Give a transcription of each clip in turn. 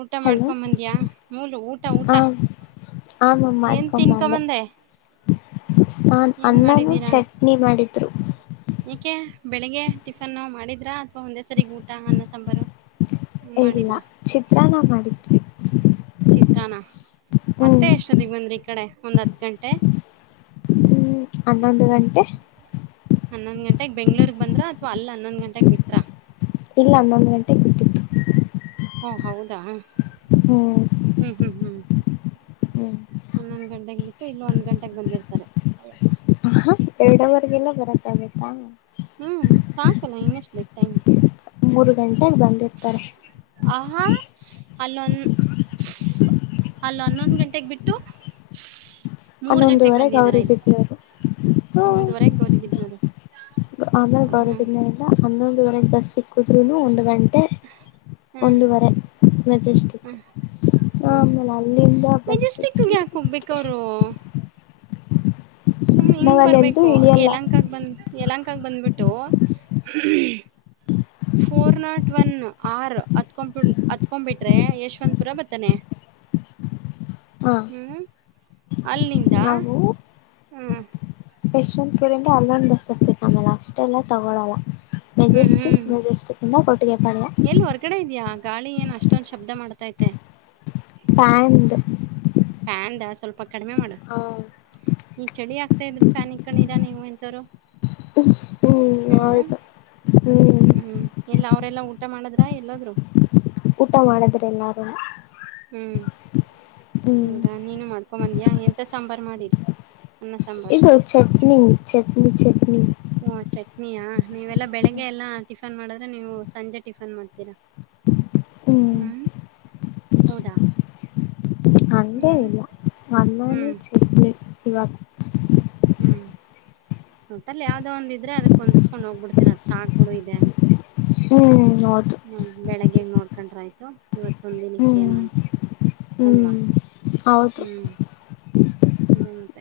ಊಟ ಹಲೋ ಮಾಡ್ಕೊಂಬಂದ್ಯಾ ಮೂಲು ಊಟ ಊಟ ಆಮ ಏನು ಮಾಡ್ಕೊ ಬಂದೆ ತಿನ್ಕೊಂಬಂದೆ ನ ಏನು ಅನ್ನಾನೂ ಚಟ್ನಿ ಮಾಡಿದ್ರು ಯಏಕೆ ಬೆಳಿಗ್ಗೆ ಟಿಫನ್ ಮಾಡಿದ್ರಾ ಅಥವಾ ಒಂದೇ ಸರಿ ಊಟ ಅನ್ನ ಸಾಂಬಾರ ಇಲ್ಲ ಚಿತ್ರ ನಾ ಮಾಡಿದ್ವಿ ಚಿತ್ರಾನ ಹ್ಮ್ ಮತ್ತೆ ಎಷ್ಟೊದಿಗೆ ಬಂದ್ರಿ ಈ ಕಡೆ ಒಂದ್ ಹತ್ ಗಂಟೆ ಹ್ಮ್ ಅನ್ನೊಂದು ಗಟೆ ಹನ್ನೊಂದ್ ಗಂಟೆಗೆಗ್ ಬೆಂಗ್ಳೂರ್ಗ್ ಬಂದ್ರ ಅಥವಾ ಅಲ್ಲ ಇಲ್ಲ ಒಂದೊಂದ್ ಗಂಟೆಗೆ ಬಿಟ್ಟಿು ಹಓ ಹೌದಾ ಹ್ಮ್ ಹ್ಮ್ ಹ್ಮ್ ಹ್ಮ್ ಹ್ಮ್ ಹನ್ನೊಂದ್ ಗಂಟೆಗೆ ಬಿಟ್ಟು ಇಲ್ಲೂ ಒಂದ್ ಗಂಟೆಗೆ ಬಂದಿರ್ತಾರೆ ಅಯ್ಯಪ್ಪ ಹ ಎರಡವರೆಗೆಲ್ಲ ಬರತ್ತ ಆಗತ್ತಾ ಹ್ಮ್ ಸಾಕಲ್ಲ ಇನ್ನಷ್ಟ್ ಬ ಟೈಮ್ ಮೂರು ಗಂಟೆಗೆ ಬಂದಿರ್ತಾರೆ ಆಹ ಅಲ ಅಲ್ಲ ಹನ್ನೊಂದ್ ಗಂಟೆಗೆ ಬಿಟ್ಟು ಮೂರು ಗಂಟೆಗೆ ಅನ್ನೊಂದುವರೆಗೆ ಬಂದಿದ್ದಾರಾ ಅವರಿ ಇಲ್ಲಿ ಬಿದ್ದರು ಹ್ಮ ಹನ್ನೊಂದುವರೆಗೆ ಗೌರಿಬಿದನೂರು ಆಮೇಲೆ ಹಾಂ ಹಾಂ ಗೌರದಿಂದನ ಇಲ್ಲ ಹನ್ನೊಂದು ಗಡೆ ಬಸ್ ಸಿಕ್ಕುದ್ರರುನು ಒಂದು್ ಗಂಟೆ ಹಾಂ ಒಂದುುವರೆ ಮೆಜೆಸ್ಟಿಕ್ ಹಾಂ ಆಮೇಲೆ ಅಲ್ಲಿಂದ ಬಸ್ ಮೆಜೆಸ್ಟಿಕ್ಗೆ ಸಿಕ್ಕೆ ಯಾಕೆ ಹೋಗ್ಬೇಕು ಅವರು ಸುಮ್ ಹಿಂಗ್ ಬರ್ಬೇಕು ಇಳಿಯಲ್ಲ ಯಲಂಕಾಗ ಬಂದ್ ಯಲಕ ಕ ಬಂದ್ಬಿಟ್ಟು ಫೋರ್ ನಾಟ್ ಒನ್ ಆರ್ ಅತ್ಕೊಬಿ ಹತ್ಕೊ್ಬಿಟ್ರೆ ಯಶವಂತಪುರ ಬರ್ತಾನೆ ಹ ಹ್ಮ್ ಅಲ್ಲಿಂದ ನಾವು ಹ್ಮ ಯಶವಂತಪುರಿಂದ ಅಲ್ಲೊಂದು ಬಸ್ ಹಕ್ಬೇಕ ಆಮೇಲೆ ಅಷ್ಟೆಲ್ಲ ತಗೊಳಲ್ಲ ಹ್ಞೂ ಹ್ಞೂ ಮೆಜೆಸ್ಟಿಕ್ ಮೆಜೆಸ್ಟಿಕ್ ಇಂದ ಕೊಟ್ಟಿಗೆಪಾಳ್ಯ ಎಲ್ಲಿ ಹೊರ್ಗಡೆ ಇದ್ಯಾಾ ಗಾಳಿ ಏನ್ ಅಷ್ಟೊಂದ ಶಬ್ದ ಮಾಡ್ತೈತೆ ಪ್ಯಾಂದು ಅಂದ ಸ್ವಲ್ಪ ಕಡಿಮೆ ಮಾಡು ಈ ಚಳಿ ಆಗ್ತಾ ಇದ್ರು ಫ್ಯಾನ್ ಇಕ್ಕೊಂಡರಾ ನೀವು್ ಎಂತಾರ ಹ್ಮ್ ಹೌದುಾ ಹ್ಮ್ ಅವ ಎಲ್ಲಾ ಊಟ ಮಾಡದ್ರ ಎಲ್ಲಾದ್ರು ಊಟ ಮಾಡಿದ್ರೆ ಎಲ್ಲಾರು ಹ್ಮ್ ಹ್ಮ್ ಹೌದಾ ನೀನು ಮಾಡ್ಕೊ ಬಂದ್ಯಾ ಎಂತ ಸಾಂಬಾರ್ು ಮಾಡಿರಿ ಅನ್ನ ಸಾಂಬಾರು ಇದು ಚಟ್ನಿ ಚಟ್ನಿ ಚಟ್ನಿ ಓ ಚಟ್ನಿಯಾ ನೀವೆಲ್ಲಾ ಬೆಳಿಗ್ಗೆ ಎಲ್ಲಾ ಟಿಫನ್ ಮಾಡಿದ್ರೆ ನೀವು ಸಂಜೆ ಟಿಫನ್ ಮಾಡ್ತೀರಾ ಹ ಹ್ಮ್ ಅದ ಅಂಡೇ ಇಲ್ಲ ವಂದಾನೇ ಹ್ಮ್ ಚೆಕ್ಕ ಇವಾಗ ಹ್ಮ್ ಊಟಲ್ಲಿ ಯಾವ್ದೋ ಒಂದಿದ್ರೆ ಅದಕ್ ಹೊಂದ್ಕೊಂಡ್ ಹೋಗ್ಬಿಡ್ತೀರ ಅದ್ ಸಾಾಗಕ್ಬಿಡು ಇದೆ ಅಂತ ಹ್ಮ್ ಹೌದು ಹ್ಮ ಬೆಳಿಗ್ಗೆಗೆ ನೋಡ್ಕೊಂಡ್ರ ಆಯ್ತು ಇವತ್ತು ಹ್ಮ್ ತಂದಿನಕ್ಕೇನು ಅಂತ ಅಲ್ವಾ ಹ್ಮ್ ಹೌದು ಹ್ಞ ಅದೇ ನತ್ತ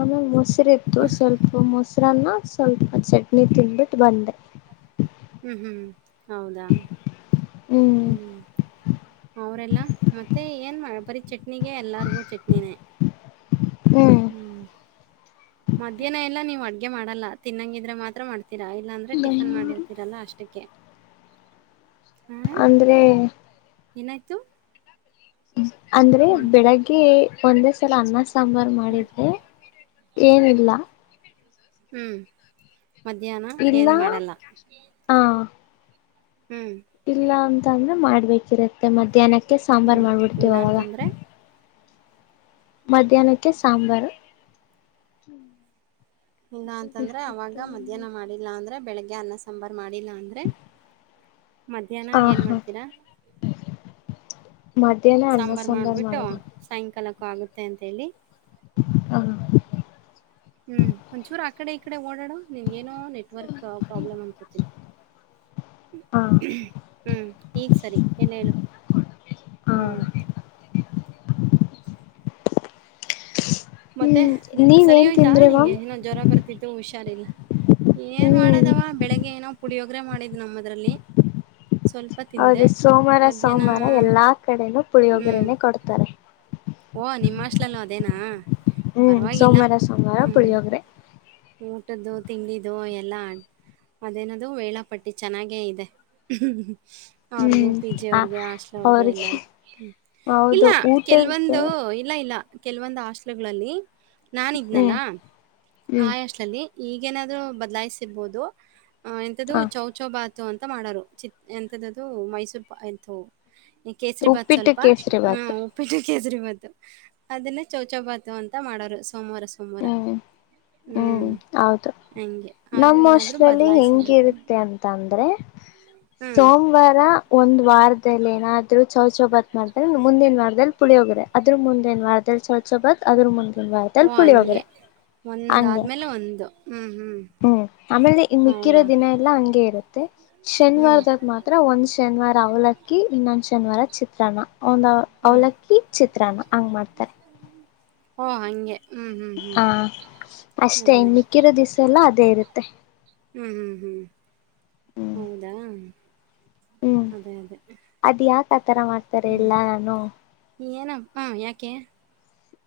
ಆಮೇ ಮೊಸರು ಇತ್ತು ಸ್ವಲ್ಪ ಮೊ ಹತ್ರ ಸ್ವಲ್ಪ ಚಟ್ನಿ ತಿನ್್ಬಿಟ್ಟು ಬಂದೆ ಹ್ಮ್ ಹ್ಮ್ ಹೌದಾ ಹ್ಮ್ ಅವರೆಲ್ಲ ಮತ್ತೆ ಏನ್ ಬರೀ ಚಟ್ನಿಗೆ ಎಲ್ಲರಿಗೂ ಚಟ್ನಿನೇ ಹ್ಮ್ ಮಧ್ಯಾಹ್ನ ಎಲ್ಲಾ ನೀ್ ಅಡ್ಗೆ ಮಾಡಲ್ಲ ತಿನ್ನಂಗಿದ್ರೆ ಮಾತ್ರ ಮಾಡ್ತೀರಾ ಇಲ್ಲಾಂದ್ರೆ ಟಿಫನ್ ಬೆಂಗಳೂರು ಮಾಡಿರ್ತೀರಲ್ಲ ಅಷ್ಟ ಅಷ್ಟಕ್ಕೆ ಆ? ಅಂದ್ರೆ ಏನಾಯ್ತು ಅಂದ್ರೆ ಹ್ಮ್. ಬೆಳಗ್ಗೆ ಒಂದೇ ಸಲ ಅನ್ನ ಸಾಂಬಾರ್ು ಮಾಡಿದ್ರೆ ಏನಿಲ್ಲ ಹ್ಮ್ ಮಧ್ಯಾಹ್ನ ಏನ್ ಇಲ್ಲಾ ಮಾಡಲ್ಲ. ಹ ಹ್ಮ್. ಇಲ್ಲ ಅಂತ ಅಂದ್ರೆ ಮಾಡ್ಬೇಕಿರುತ್ತೆ ಮಧ್ಯಾಹ್ನಕ್ಕೆ ಸಾಂಬಾರ್ ಹ್ಮ್. ಇಲ್ಲ ಮಾಡ್ಬಿಡ್ತೀವ ಅವಾಗ ಅಂತಂದ್ರೆ? ಮಧ್ಯಾಹ್ನಕ್ಕೆ ಸಾಂಬಾರು ಇಲ್ಲಾ ಅಂತಂದ್ರೆ ಅವಾಗ ಮಧ್ಯಾಹ್ನ ಮಾಡಿಲ್ಲಾ ಅಂದ್ರೆ ಬೆಳಿಗ್ಗೆ ಅನ್ನ ಸಾಂಬಾರ್ ಮಾಡಿಲ್ಲ ಅಂದ್ರೆ ಮಧ್ಯಾಹ್ನ ಹ ಏನ್ ಹಾ ಮಾಡ್ತೀರಾ ಮಧ್ಯಹ್ನ ಅನ್ನ ಸಾಂಬಾರ್ ಸುಂದರ ಮಾಡ್ಬಿಟ್ಟು ಮಾಡಾರಗ ಸಾಯಂಕಾಲಕ್ಕೂ ಆಗುತ್ತೆ ಅಂತ ಹೇಳಿ ಹಾ ಹೂ ಒಂಚೂರು ಆಕಡೆ ಈಕಡೆ ಓಡಾಡು ನಿನ್ ೇನೋ ನೆಟ್ವರ್ಕ್ ಪ್ರಾಬ್ಲಮ್ ಅನ್ಕತಿ ಹಾ ಹೂ ಈಗ್ ಸರಿ ಎಲ್ಲ ಹೇಳು ಹೂ ಇಲ್ಲ ಮತ್ತೆ ಹ್ಮ್ ಸರಿ ನೀವೇನ್ ಹೋಯ್ತಾ ತಿಂದ್ರಿ ಮ್ಯಾಮ್ ನಿಂಗೆ ಇನೊ ಜ್ವರ ಬರ್ತಿದ್ದು ಹುಷಾರಿಲ್ಲ ಏನ್ ಹ್ಮ್ ಮಾಡದವ ಬೆಳಿಗ್ಗೆ ಏನೋ ಪುಳಿಯೋಗ್ರೆ ಮಾಡಿದ್ ನಮ್ಮದ್ರಲ್ಲಿ ಸ್ವಲ್ಪ ತಿಂದೆ ಹೌದು ಸೋಮವಾರ ಮಧ್ಯಾಹ್ನ ಸೋಮವಾರ ಎಲ್ಲಾ ಕಡೆನೂ ಪುಳಿಯೊಬರನೇ ಕೊಡ್ತಾರೆ ಓಹ ನಿಮ್ಮ ಹಾಸ್ಟೆಲ್ನಲ್ಲಿ ಅದೇನಾ ಹೂ ಪರವಾಗಿಲ್ಲ ಸೋಮವಾರ ಸೋಮವಾರ ಹ್ಮ್. ಪುಳೋಗ್ರೆ ಊಟದ್ದು ತಿಂಡಿದು ಎಲ್ಲಾ ಆ ಅದೇನದು ವೇಳಾಪಟ್ಟಿ ಚೆನ್ನಾಗೇ ಇದೆ ಅವ್ರಿಗೂ ಹ್ಮ್ ಪಿ ಜಿ ಆ ಅವ್ರಗೆ ಆಸ್ಲ ಅವ್ರಗೆ ಅವ್ರಿಗೆ ಎಲ್ಲಾರ್ಗು ಹೌದು ಇಲ್ಲ ಊಟದ್ದು ಕೆಲ್ವೊಂದು ಇಲ್ಲ ಇಲ್ಲ ಕೆಲವೊಂದು ಹಾಸ್ಟೆಲ್ನಲ್ಲಿ ನಾನುದ್ನಲ್ಲ ಹ್ಮ್ ಆ ಹ್ಮ್ ಹಾಸ್ಲಲ್ಲಿ ಈಗೇನಾದ್ರು ಬದ್ಲಾಯಿಸಿರ್ಬಹುದು ಎಂತದ್ದು ಹ ಚೌಚೌಬಾತ್ ಅಂತ ಮಾಡರು ಚಿತ್ ಎಂತದದು ಮೈಸೂರು ಎಂತ ಈ ಕೇಸರಿ ಭಾತ್ ಉಪ್ಪಿಟ್ಟು ಸ್ವಲ್ಪ ಕೇಸರಿ ಹ ಬಾತು ಉಪ್ಪಿಟ್ಟ ಕೇಜ್ರಿಬಾತು ಅದನ್ನ ಚೌಚಭಾತು ಅಂತ ಮಾಡೋರು ಸೋಮವಾರ ಸೋಮವಾರ ಹೂ ಹ್ಮ್ ಹೌದು ಹಂಗೆ ಅದು ನಮ್ಮ ಹೋಸ್ಟ್ ಏನಾದ್ರು ಲಲ್ಲಿ ಬದಲಾಯಿಸಿದ್ದು ಹೆಂಗಿರುತ್ತೆ ಅಂತ ಅಂದ್ರೆ ಹ್ಮ್ ಸೋಮವಾರ ಒಂದು ವಾರದ ಏನಾದ್ರು ಚೌಚೋ ಭಾತ್ ಮಾಡತ್ರ ಮುಂದಿನ ವಾರದಲ್ಲಿ ಪುಳಿಯ ಹೋಗ್ರೆ ಅ್ರರು ಮುಂದಿನ ವಾರದಲ್ಲಿ ಚೌಚ ಭಾತ್ ಅದ್ರ ಮುಂದ ವಾರದಲ್ಲಿ ಪುಳಿಯೋಗ್ರೇ ಒಂದ್ ಆದ್ಮೇಲೆ ಒಂದು ಹೂ ಹೂ ಹೂ ಆಮೇಲೆ ಮಿಕ್ಕಿರೋ ದಿನ ಎಲ್ಲಾ ಹಂಗೆ ಇರುತ್ತೆ ಹ್ಮ್ ಶನಿವಾರದಾಗ ಮಾತ್ರ ಒಂದ್ ಶನಿವಾರ ರಾವಲಕ್ಕ ಇನ್ನಂಷನ್ ವಾರ ಚಿತ್ರಾನ್ನ ಒಂದು ಹ್ಮ್ ಅವಲಕ್ಕಿ ಚಿತ್ರಾನ್ನ ಹಂಗ್ ಮಾಡ್ತಾರೆ ಓ ಹಂಗೆ ಹ್ಮ್ ಹ್ಮ್ ಹ್ಮ್ ಹಾ ಅಷ್ಟೇ ಅದೇ ಅದೇ ಇಮ್ಮಿಕ್ಕಿರೋ ದಿವ್ಸ ಎಲ್ಲ ಅದೇ ಇರುತ್ತೆ ಹೂ ಹೂ ಹೂ ಹ್ಮ್ ಹೌದಾ ಅದೇ ಅದೇ ಆ ತರ ಮಾಡ್ತಾರೆ ಹೇಳ್ ನಾನು ನೀ ಏನ ಹಾ ಯಾಕೆ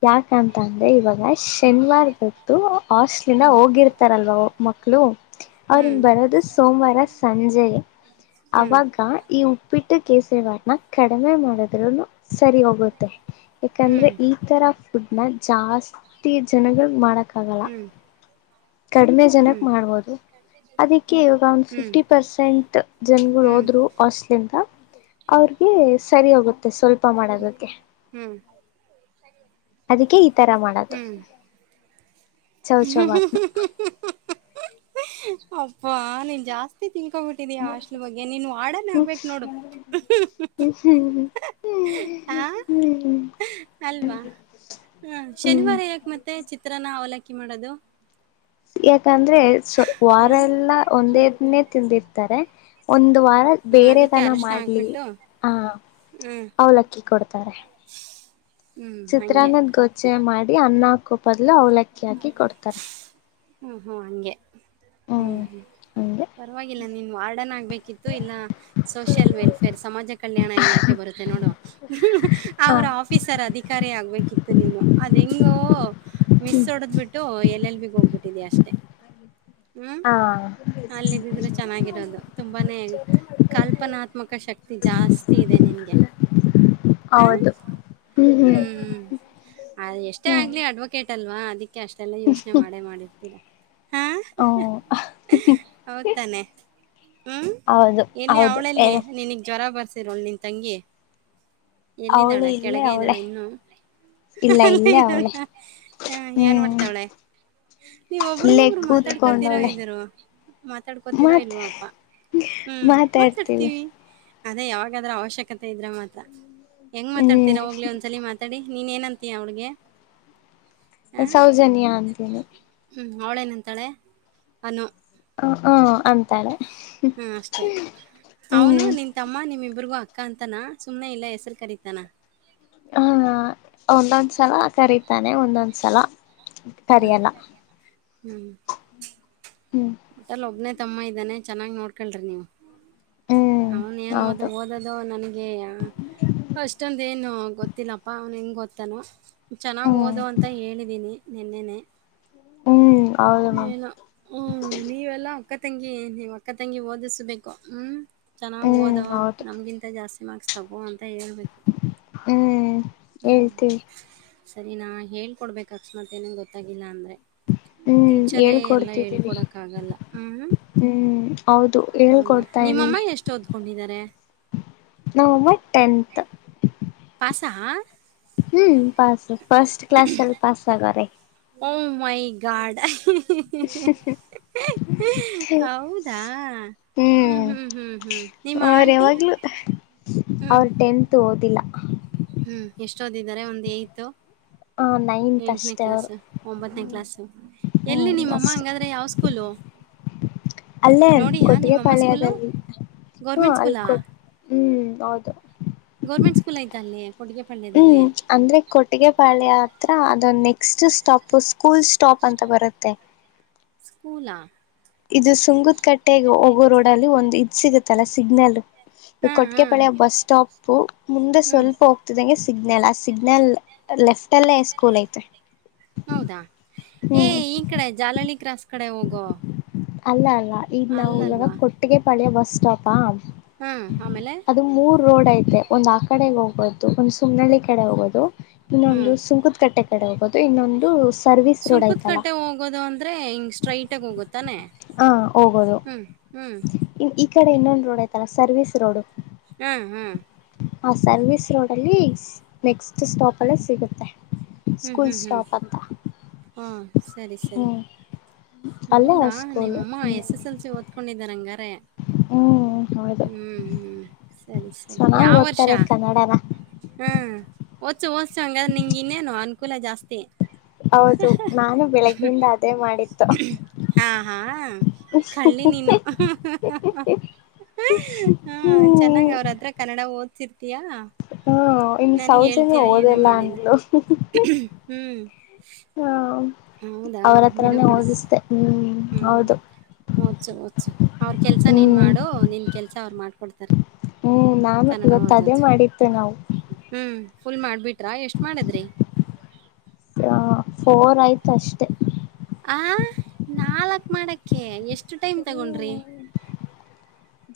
ಯಾಕಂತ ಅಂದ್ರೆ ಇವಾಗ ಶನಿವಾರದ್ದು ಹಾಸ್ಟ್ಲಿಂದ ಹೋಗಿರ್ತಾರಲ್ವ ಮಕ್ಕಳು ಅವ್ರಂದ ಹ್ಮ್ ಬರ್ ಸೋಮವಾರ ಸಂಜೆ ಹ್ಮ್ ಅವಾಗ ಈ ಉಪ್ಪಿಟ್ಟು ಕೇಸ ೇ ಕಡಿಮೆ ಮಾಡುದ್ರುನು ಸರಿ ಹೋಗುತ್ತೆ ಯಾಕಂದ್ರೆ ಹ್ಮ್ ಈ ಈ ತರ ಫುಡ್ ನ ಜಾಸ್ತಿ ಜನಗಳ ಮಾಡಕ ಆಾಗಲ್ಲ ಹ್ಮ್ ಹ್ಮ್ ಕಡಿಮೆ ಜನಕ್ ಹ್ಮ್ ಮಾಡ್ಬೋದು ಅದಕ್ಕೆ ಇವಾಗ ಒಂದ್ ಹ್ಮ್ ಫಿಫ್ಟಿ ಪರ್ಸೆಂಟ್ ಜನ್ಗಳು ಹ್ಮ್ ಹೋದ್ರು ಹಾಸ್ಟ್ಲಿಂದ ಅವ್ರಿಗೆ ಸರಿ ಹೋಗುತ್ತೆ ಸ್ವಲ್ಪ ಮಾಡೋದಕ್ಕೆ ಹ ಚ ಅದಕ್ಕೆ ಈ ತರ ಮಾಡೋದು ಚೌಚೌಬಾತ್ಮ ಹಬ್ಬಾ ನೀನ್ ಜಾಸ್ತಿ ತಿನ್ಕೋ್ಬಿಟ್ಟಿದ್ಯಾ ಹಾಸ್ಟ್ಲ್ ಬಗ್ಗೆ ನೀನು ಆರ್ಡರ್ನ್ ಆಗ್ಬೇಕು ನೋಡು ಹ್ಮ್ ಹ್ಮ್ ಹ ಹ್ಮ್ ಹ್ಮ್ ಅಲ್ವಾ ಹಾ ಹ್ಮ್ ಶನಿವಾರ ಯಾಕ ಮತ್ತೆ ಚಿತ್ರಾನ ಅವಲಕ್ಕಿ ಮಾಡದು ಯಾಕಂದ್ರೆ ವಾರ ಎಲ್ಲಾ ಒಂದೇದನೇ ತಿಂದಿರ್ತಾರೆ ಒಂದ ಒಂದು ವಾರ ಹ್ಮ್ ಬೇರೆ ಅದಕ್ಕೆ ತನ ಅರಶಿನ ಮಾಡ್ಲಿ ಹಾಕ್ಬಿಟ್ಟು ಹ ಹ್ಮ್ ಅವಲಕ್ಕಿ ಕೊಡ್ತಾರೆ ಹ್ಮ್ ಹಂಗೆ ಚಿತ್ರಾನಂದ್ ಗೊಜ್ಜೆಯೇ ಮಾಡಿ ಅನ್ನಕೂ ಬದ್ಲು ಅವಲಕ್ಕಿ ಹಾಕಿ ಕೊಡ್ತಾರೆ ಹ್ಮ್ ಹ್ಮ್ ಹಗೆ ಹ್ಮ್ ಹ್ಮ್ ಹಂಗೆ ಪರವಾಗಿಲ್ಲ ನೀನ್ ವಾರ್ಡನ್ ಆಗ್ಬೇಕಿತ್ತು ಇಲ್ಲ ಸೋಷಿಯಲ್ ವೆಲ್ಫೇರ್ ಸಮಾಜ ಕಲ್ಯಾಣ ಇಲಾಖೆ ಬರು ನೋಡು ಹಾ ಅವ್ರ ಆಫೀಸರ್ ಅಧಿಕಾರಿ ಆಗ್ಬೇಕಿತ್ತು ನೀನು ಅದ ಹೆಂಗೋ ಮಿಸ್ ಡದ್ ಬಿಟ್ಟು ಎಲ್ ಎಲ್ ಬಿಗ್ ಹೋಗ್ಬಿಟ್ಟಿದ್ಯಾ ಅಷ್ಟೆ ಹಾ ಅಲ್ಲ ಇದಿದ್ರು ಚೆನ್ನಾಗಿರೋದು ತುಂಬಾನೇ ಕಲ್ಪನಾತ್ಮಕ ಶಕ್ತಿ ಜಾಸ್ತಿ ಇದೆ ಬೆ ನನಗೆ ಹ ಹ ಹ್ಮ್ ಅ ಎಷ್ಟೇ ಹ್ಮ್ ಆಗ್ಲಿ ಅಡ್ವೊಕೇಟ್ ಇಟ್ಟಲ್ವಾ ಅದಕ್ಕೆ ಅಷ್ಟೆಲ್ಲ ಯೋಚನೆ ಮಾಡೇ ಮಾಡಿರ್ತೀರಾ ಓ ಹೌತಾನೆ ಹ್ಮ್ ಹೌದು ಎಲ್ಲಿ ಹೌದು ಅವಳಲ್ಲಿ ನಿಿನಗ್ ಜ್ವರ ಬರ್ಸ ರ ನಿನ್ ತಂಗಿ ಅವಳು ಎಲ್ಲಿದ್ದಾಳ ಇಲ್ಲೇ ಕೆಳಗೆ ಅವಳೆ ಇದ್ದಾಳ ಇನ್ನು ಇಲ್ಲ ಇಲ್ಲೇ ಅವಳೆ ಹ ಏನ್ ಹ್ಮ್ ಮಾಡ್ತಾವಳೆ ನೀವ ಇಲ್ಲೇ ಒಬ್ರಗೊಬ್ರು ಮಾತಾಡ್ಕೋತೀರೋ ಕೂತ್ಕೊಂಡವಳೆ ಇದರು ಮಾತಾಡ್ಕೋತೀರೋ ಮಾತ್ ಇಲ್ವಪಾ ಹ್ಮ್ ಮಾತಾಡ್ತೀವಿ ಅದೇ ಯಾವಾಗಾದ್ರ ಅವಶ್ಯಕತೆ ಇದ್ರ ಮಾತ್ರ ಹೆಂಗ ಮಾತಾಡ್ತೀರ ಹ್ಮ್ ಹೋಗ್ಲಿ ಒಂದ್ಸಲ ಮಾತಾಡಿ ನೀನ್ೇನಂತೀಯ ಅವಳಿಗೆ ಸೌಜನ್ಯ ಅಂತೇನಿ ಹ್ಞೂ ಅವಳೇನಂತಾಳೆ ಅನು ಹ ಹ್ಮ ಅಂತಾಳೆ ಹ್ಮ ಅಷ್ಟೇ ಅವನು ಹ್ಮ್ ನಿನ್ ತಮ್ಮ ನಿಮ ಇಬ್ಬರಿಗೂ ಅಕ್ಕ ಅಂತಾನ ಸುಮ್ಮನೆ ಇಲ್ಲ ಹೆಸ್ರು ಕರೀತಾನ ಹಾ ಒಂದೊಂದ್ಸಲ ಕರೀತಾನೆ ಒಂದೊಂದ್ಸಲ ಹ್ಮ್ ಕರಿಯಲ್ಲ ಹ್ಮ್ ಹ್ಮ್ ಮಟೆಲ್ ಒಬ್ನೇ ತಮ್ಮ ಇದ್ದಾನೆ ಚೆನ್ನಾಗ್ ನೋಡ್ಕಳ್ರಿ ನೀವು ಹ್ಮ್ ಅವನ್ ಏನು ಅದು ಹೌದು ಓದದು ನನ್ಗೆ ಅಷ್ಟೊಂದ ಏನು ಹ ಗೊತ್ತಿಲ್ಲಪ್ಪಾ ಅವ್ನು ಹೆಂಗ್ ಗೊತ್ತಾನ ಚೆನ್ನಾಗ್ ಹ್ಮ್ ಓದು ಅಂತ ಹೇಳಿದೀನಿ ನಿೆನ್ನೆನೆ ಹ್ಮ್ ಹೌದು ನಾಮ ಹ್ಞೂ ನೀವೆಲ್ಲ ಅಕ್ಕ ತಂಗಿ ನೀ್ ಅಕ್ಕ ತಂಗಿ ಓದಿಸ್ಬೇಕು ಹ್ಮ್ ಚೆನ್ನಾಗ್ ಓದ ಹ್ಮ್ ಹೌದು ನಮ್ಗಿಂತ ಜಾಸ್ತಿ ಚಮಕ್ಸ್ ತಗೋ ಅಂತ ಹೇಳೇಬೇಕು ಹ್ಮ್ ಹ್ಞ ಹೇಳ್ತೀವಿ ಸರಿ ನಾ ಹೇಳ್ಕೊಡ್ಬೇಕ ಅಕ್ಷಸ್ಮತ್ ಏನನ್ ಗೊತ್ತಾಗಿಲ್ಲ ಅಂದ್ರೆ ಹ್ಮ್ ಹೇಳ್ಕೊಡ್ತಿದ್ದೀವಿ ಲ್ಲ ಹ್ಮ್ ಹ್ಮ್ ಹೌದು ಹೌದಾ ಹೇಳ್ಕೊಡ್ತಾ ನಿಮ್ಮಮ್ಮ ಎಷ್ಟ ಓದ್ಕೊಂಡಿದ್ದಾರೆ ನವಂಬರ್ ಟೆಂತ್ ಪಸ ಹಾ ಹ್ಮ್ ಪಸ್ ಫಸ್ಟ್ ಕ್ಲಸ್ ಎಲ್ಲಿ ಪಸ್ಗ ರ ಓಂ್ ಮೈ ಗಾರ್ಡ್ ಐ ಅ ಹೌದಾ ಹ್ಮ್ ಹ್ಮ್ ಹ್ಮ್ ಹ್ಮ್ ನಿಮ್ಮ ಅವ್ರ ಆಂಟಿ ಯಾವಾಗ್ಲೂ ಅವ್ರ ಹ್ಮ್ ಟೆಂತ್ ಓದಿಲ್ಲ ಹ್ಮ್ ಎಷ್ಟೊದ ಇದಿದ್ದಾರೆ ಒಂದ್ ಐತ ಹ ಎಂಟನೇ ಕ್ಲಾಸ್ ಒಂಬತ್ತನೇ ಕ್ಲಾಸ್ ಹ್ಮ್ ಎಲ್ಲಿ ನಿಮ್ಮಮ್ಮ ಹಂಗಾದ್ರೆ ಯಾವ ಸ್ಕೂಲು ಅಲ್ಲೇನ್ ನೋಡಿಯಾ ಕೊಟ್ಟಿಗೆ ನಿಮ್ಮಮ್ಮ ಸ್ಕೂಲು ಪಾಳ್ಯದಲ್ಲಿ ಹ್ಮ ಗೌರ್ಮೆಂಟ್ ಅಲ್ಲಿ ಸ್ಕೂಲಾ ಕೊಟ್ಟ ಹ್ಮ್ ಹೌದು ಗೌರ್ಮೆಂಟ್ ಸ್ಕೂಲ್ ಐ್ ಅಲ್ಲಿ ಕೊಟ್ಟಿಗೆ ಹ್ಮ್ ಪಾಳ್ಯದಲ್ಲಿ ಅಂದ್ರೆ ಕೊಟ್ಟಿಗೆಪಾಳ್ಯ ಹತ್ರ ಅದೊ್ ನೆಕ್ಸ್ಟ್ ಸ್ಟಾಪ್ ಕೂಲ್ ಸ್ಟಾಪ್ ಅಂತ ಬರುತ್ತೆ ಕೂಲ್ ಹಾ ಇದು ಸುಂಕದ್ ಕಟ್ಟೆ ಹೋಗೋ ರೋಡ್ ಅಲ್ಲಿ ಒಂದು್ ಇದ್ ಸಿಗುತ್ತಲ್ಲಾ ಸಿಗ್ನಲ್ ಹಾಂ ಹಾಂ ಕೊಟ್ಟಗೆಪಾಳ್ಯ ಬಸ್ ಸ್ಟಾಪ್ ಮುಂದೆ ಹ್ಞೂ ಸ್ವಲ್ಪ ಹೋಗ್ತಿದಂಗೆ ಸಿಗ್ನಲ್ ಆ ಸಿಗ್ನಲ್ ಲೆಫ್ಟ್ ಅಲ್ಲೇ ಸ್ಕೂಲ್ ಐತೆ ಹೌದಾ ಏ ಹ್ಮ್ ಈ ಕಡೆ ಜಾಲಳಿ ಕ್ರಾಸ್ ಕಡೆ ಹೋಗೋ ಅಲ್ಲ ಅಲ್ಲ ಈಗ ನಾವು ಇವಾಗ ಅಲ್ಲಲ್ವಾ? ಕೊಟ್ಟಿಗೆಪಾಳ್ಯ ಬಸ್ ಸ್ಟಾಪ ಹ್ಮ್ ಆಮೇಲೆ ರೋಡ್ ಐತೆ ಒಂದ್ ಆ ಕಡೆಗೆ ಹೋಗೋದು ಒಂದು ಸುಮ್ನಳ್ಳಿ ಕಡೆ ಹೋಗೋದು ಇನ್ನೊಂದು ಹ್ಮ್. ಸುಂಕದ್ ಕಟ್ಟೆ ಕಡೆ ಹೋಗಬಹುದು ಇನ್ನೊಂದು ಸರ್ವಿಸ್ ರೋಡ್ ಸುಂಕುದ್ ಐತಲ್ಲ ಕಟ್ಟೆ ಹೋಗೋದು ಅಂದ್ರೆ ಹಿಂಗ್ ಸ್ಟ್ರೈಟ್ ಆಗ ಹೋಗುತ್ತೆ ಹ ಹೋಗೋದು ಹ್ಮ್. ಈ ಕಡೆ ಇನ್ನೊಂದು ರೋಡ್ ಐ್ತಲ್ಲ ಸರ್ವಿಸ್ ರೋಡ್ ಹ್ಮ್ ಹ್ಮ್ ಆ ಸರ್ವಿಸ್ ರೋಡ್ ಅಲ್ಲಿ ನೆಕ್ಸ್ಟ್ ಸ್ಟಾಪ್ ಅಲ್ಲೆ ಸಿಗುತ್ತೆ ಹ್ಮ್ ಸ್ಕೂಲ್ ಹ್ಮ್ ಹ್ಮ್ ಸ್ಟಾಪ್ ಅಂತ ಹಾ ಸರಿ ಸರಿ ಹ್ಮ್ ಅಲ್ಲೇ ಹೌದಾ ಅವ್ರ ಸ್ಕೂಲು ನಿಮ್ಮಮ್ಮ ಎಸ್ ಎಸ್ ಎಲ್ ಸಿ ಓದ್ಕೊಂಡಿದಿದ್ದಾರೆ ಹಂಗಾರೆ ಹ್ಮ್ ಹೌದು ಹ್ಮ್ ಹ್ಮ್ ಸರಿ ಸರಿ ಚೆನ್ನಾಗ್ ಯಾವ ವರ್ಷ ಓದ್ತಾರೆ ಕನ್ನಡನ ಹ್ಮ್ ಓದಸು ಓದ್ಸು ಹಾಗಂಗಾದ್ರೆ ನಿಂಗೆ ಇನ್ನೇನು ಅನುಕೂಲ ಜಾಸ್ತಿ ಹೌದು ನಾನು ಬೆಳಿಗ್ಗೆ ಇಂದ ಅದೇ ಮಾಡಿದ್ದು ಹಾ ಹಾ ಕಳ್ಳಿ ನೀನು [unintelligible] ಹ ಹ ಚೆನ್ನಾಗ ಹ್ಮ್ ಅವ್ರತ್ರ್ರ ಕನ್ನಡ ಓದ್ಸಿರ್ತಯಾ ಹ್ಮ ಇನ್ನು ಸೌಜನ್ಯ ಓದೆಲ್ಲ ಮಾಡಿಲ್ಲ. ಅಂದ್ಲು ಹ್ಮ್ ಹ ಹೌದಾ ಬಿಡು ಅವರತ್ರಾನೇ ಬಿಡು ಓದುಸ್ತೇ ಹ್ಮ್ ಓದ್ಸು ಓದ್ಸು ಅವ್ರ ಕೆಲ್ಸ ನೀನ್ ಹ್ಮ್ ಮಾಡು ನಿನ್ ಕೆಲ್ಸ [unintelligible] ಅವ್ರು ಮಾಡ್ಕೊಡ್ತಾರೆ ಹ್ಮ್ ನಾನು ಕನ್ನಡ ಇವತ್ ಅದೇ ಓದೋದು ಮಾಡಿದ್ದೆ ನಾವು ಹ್ಮ್ ಫುಲ್ ಮಾಡ್ಬಿಟ್ರಾ ಎಷ್ಟ್ ಮಾಡದ್ರಿ ಆ ಫೋರ್ ಆಯ್ತು ಅಷ್ಟೆ ಹ ನಾಲ್ಕ್ ಮಾಡಕ್ಕೆ ಎಷ್ಟು ಟೈಮ್ ತಗೊಂಡ್ರಿ ಹ್ಮ್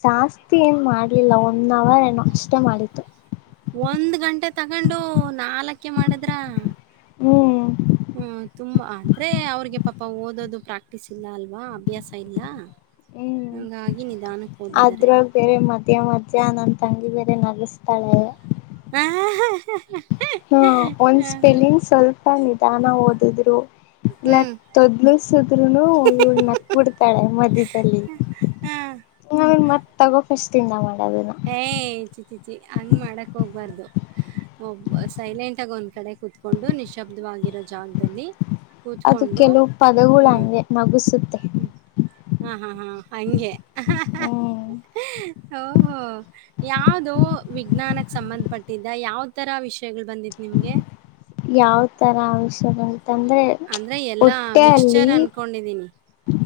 ಜಾಸ್ತಿ ಏನ್ ಮಾಡ್ಲಿಲ್ಲ ಒಂದ್ ಅವರ್ ಏನೋ ಅಷ್ಟೆ ಮಾಡಿದ್ದು ಒಂದ್ ಗಂಟೆ ತಗೊಂಡು ನಾಲ್ಕ ಮಾಡಿದ್ರ ಹ್ಮ್ ಹ್ಮ ತುಂಬಾ ಅಂದ್ರೆ ಅವ್ರಿಗೆ ಪಾಪಾ ಓದೋದು ಪ್ರಾಕ್ಟೀಸ್ ಇಲ್ಲ ಅಲ್ವಾ ಅಭ್ಯಾಸ ಇಲ್ಲ ಹಂಗಾಗಿ ಇದ್ ಅದ್ರಲ್ ಬೇರೆ ಮದ್ಯ ಮಧ್ಯ್ಯಾ ನನ್ನ ತಂಗಿ ಬೇರೆ ನಗಸ್ತಾಳೆ ಹ್ಮ್ ಹ [unintelligible] ಹಾ ಒಂದ್ ಸ್ಪೆಲಿಂಗ್ ಸ್ವಲ್ಪ ನಿಧಾನ ಓದಿದ್ರು ಇಲ್ಲ ಹ್ಮ್. ತೊದ್ಲುಸುದ್ರುನು ಇವ್ಳ್ ನಕ್ ಬಿಡ್ತಾಳೆ ಮಧ್ಯದಲ್ಲಿ ಹಾಂ. ನ್ ಮತ್ ತಗೋ ಫಸ್ಟ್ ಇಂದ ಮಾಡ ಏ ಚಿ ಚಿಚಿ ಹಂಗ್ ಮಾಡಕ್ ಹೋಗ್ಬಾರ್ದು ಒಬ್ಬ ಸೈಲೆಂಟ್ ಆಗಿ ಒಂದ್ ಕಡೆ ಕುೂತ್ಕೊಂಡು ನಿಶಬ್ದವಾಗಿರೋ ಜಾಗದಲ್ಲಿ ಅದು ಕೂತ್ಕೊಂಡು ಕೆಲವು ಪದಗಳ್ ಹ್ಮ್. ಅಂಗೇ ನಗಿಸುತ್ತೆ ಹಾಗಂೆ ಹ್ಮ್ ಹ ಯಾವ್ದೋ ವಿಜ್ಞಾನಕ್ಕೆ ಸಂಬಂಧಪಟ್ಟಿದ್ದ ಯಾವ ತರ ವಿಷಯಗಳು ಬಂದಿತ್ತು ನಿಮಗೆ ಯಾವ ತರ ಅಂಶಗಳು ಅಂದ್ರೆ ಎಲ್ಲಾ ಮಿಕ್ಸ್ಚರ್ ಅನ್ಕೊಂಡಿದೀನಿ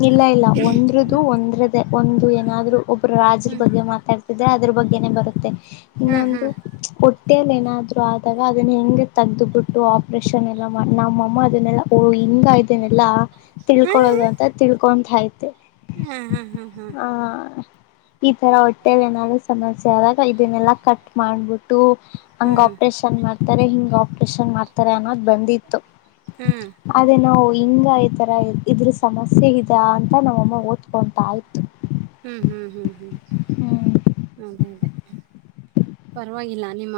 ಇಲ್ಲ ಇಲ್ಲ ಒಂದ್ರದು ಒಂದ್ರದ್ದೇ ಒಂದು ಏನಾದ್ರು ಒಬ್ರು ರಾಜ್ರ ಹ್ಮ್ ಬಗ್ಗೆ ಮಾತಾಡ್ ಅದ್ರ ಬಗ್ಗೆ ಬರುತ್ತೆ ಹ್ಮ್ ಹ್ಮ್ ಇನ್ನೊಂದುಟ್ಟ ಮಟ್ಟೆಯಲ್ಲಿ ಏನಾದ್ರು ಆದಾಗ ಅದನ್ನ ಹೆಂಗೆ ತೆಗೆಗ್ದ್ ಬಿಿಟ್ಟು ಆಪ್ರೇಷನ್ ಎಲ್ಲ ಮಾಡಿ ನಮ್ಮಮ್ಮ ಅದನ್ನೆಲ್ಲ ಹಂಗ ಇದ್ದೇನೆ ಎಲ್ಲಾ ಹಾ ತಿಳ್ಕೊಳೋದು ಅಂತ ತಿಳ್ಕೊ ಆಯ್ತೆ ಹಾ ಹಾ ಹಾ ಆ ಈ ತರ ಹೊಟ್ಟೆದ ಏನಾದ್ರು ಸಮಸ್ಯೆ ಆದಾಗ ಇದನ್ನೆಲ್ಲಾ ಕಟ್ ಮಾಡ್ಬಿಟ್ಟು ಹ್ಮ್ ಹಂಗ ಹ್ಮ್ ಆಪ್ರೇಷನ್ ಮಾಡ್ತಾರೆ ಹಿಂಗ ಆಪ್ರೇಷನ್ ಮಾಡ್ತಾರೆ ಅನ್ನೋದ ಬಂದಿತ್ತು ಹ್ಮ್ ಅದೇ ನಾವು ಹಿಂಗ ಈತರ ಇದ್ರ ಸಮಸ್ಯೆ ಇದೆಯಾ ಅಂತ ನಮ್ಮಮ್ಮ ಓದ್ಕೊತಾ ಇತ್ತು ಹ್ಮ್ ಹ್ಮ್ ಹ್ಮ್ ಹ್ಮ್ ಹ್ಮ್ ಅದೇ ಅದೇ ಪರವಾಗಿಲ್ಲ ನಿಮ್ಮ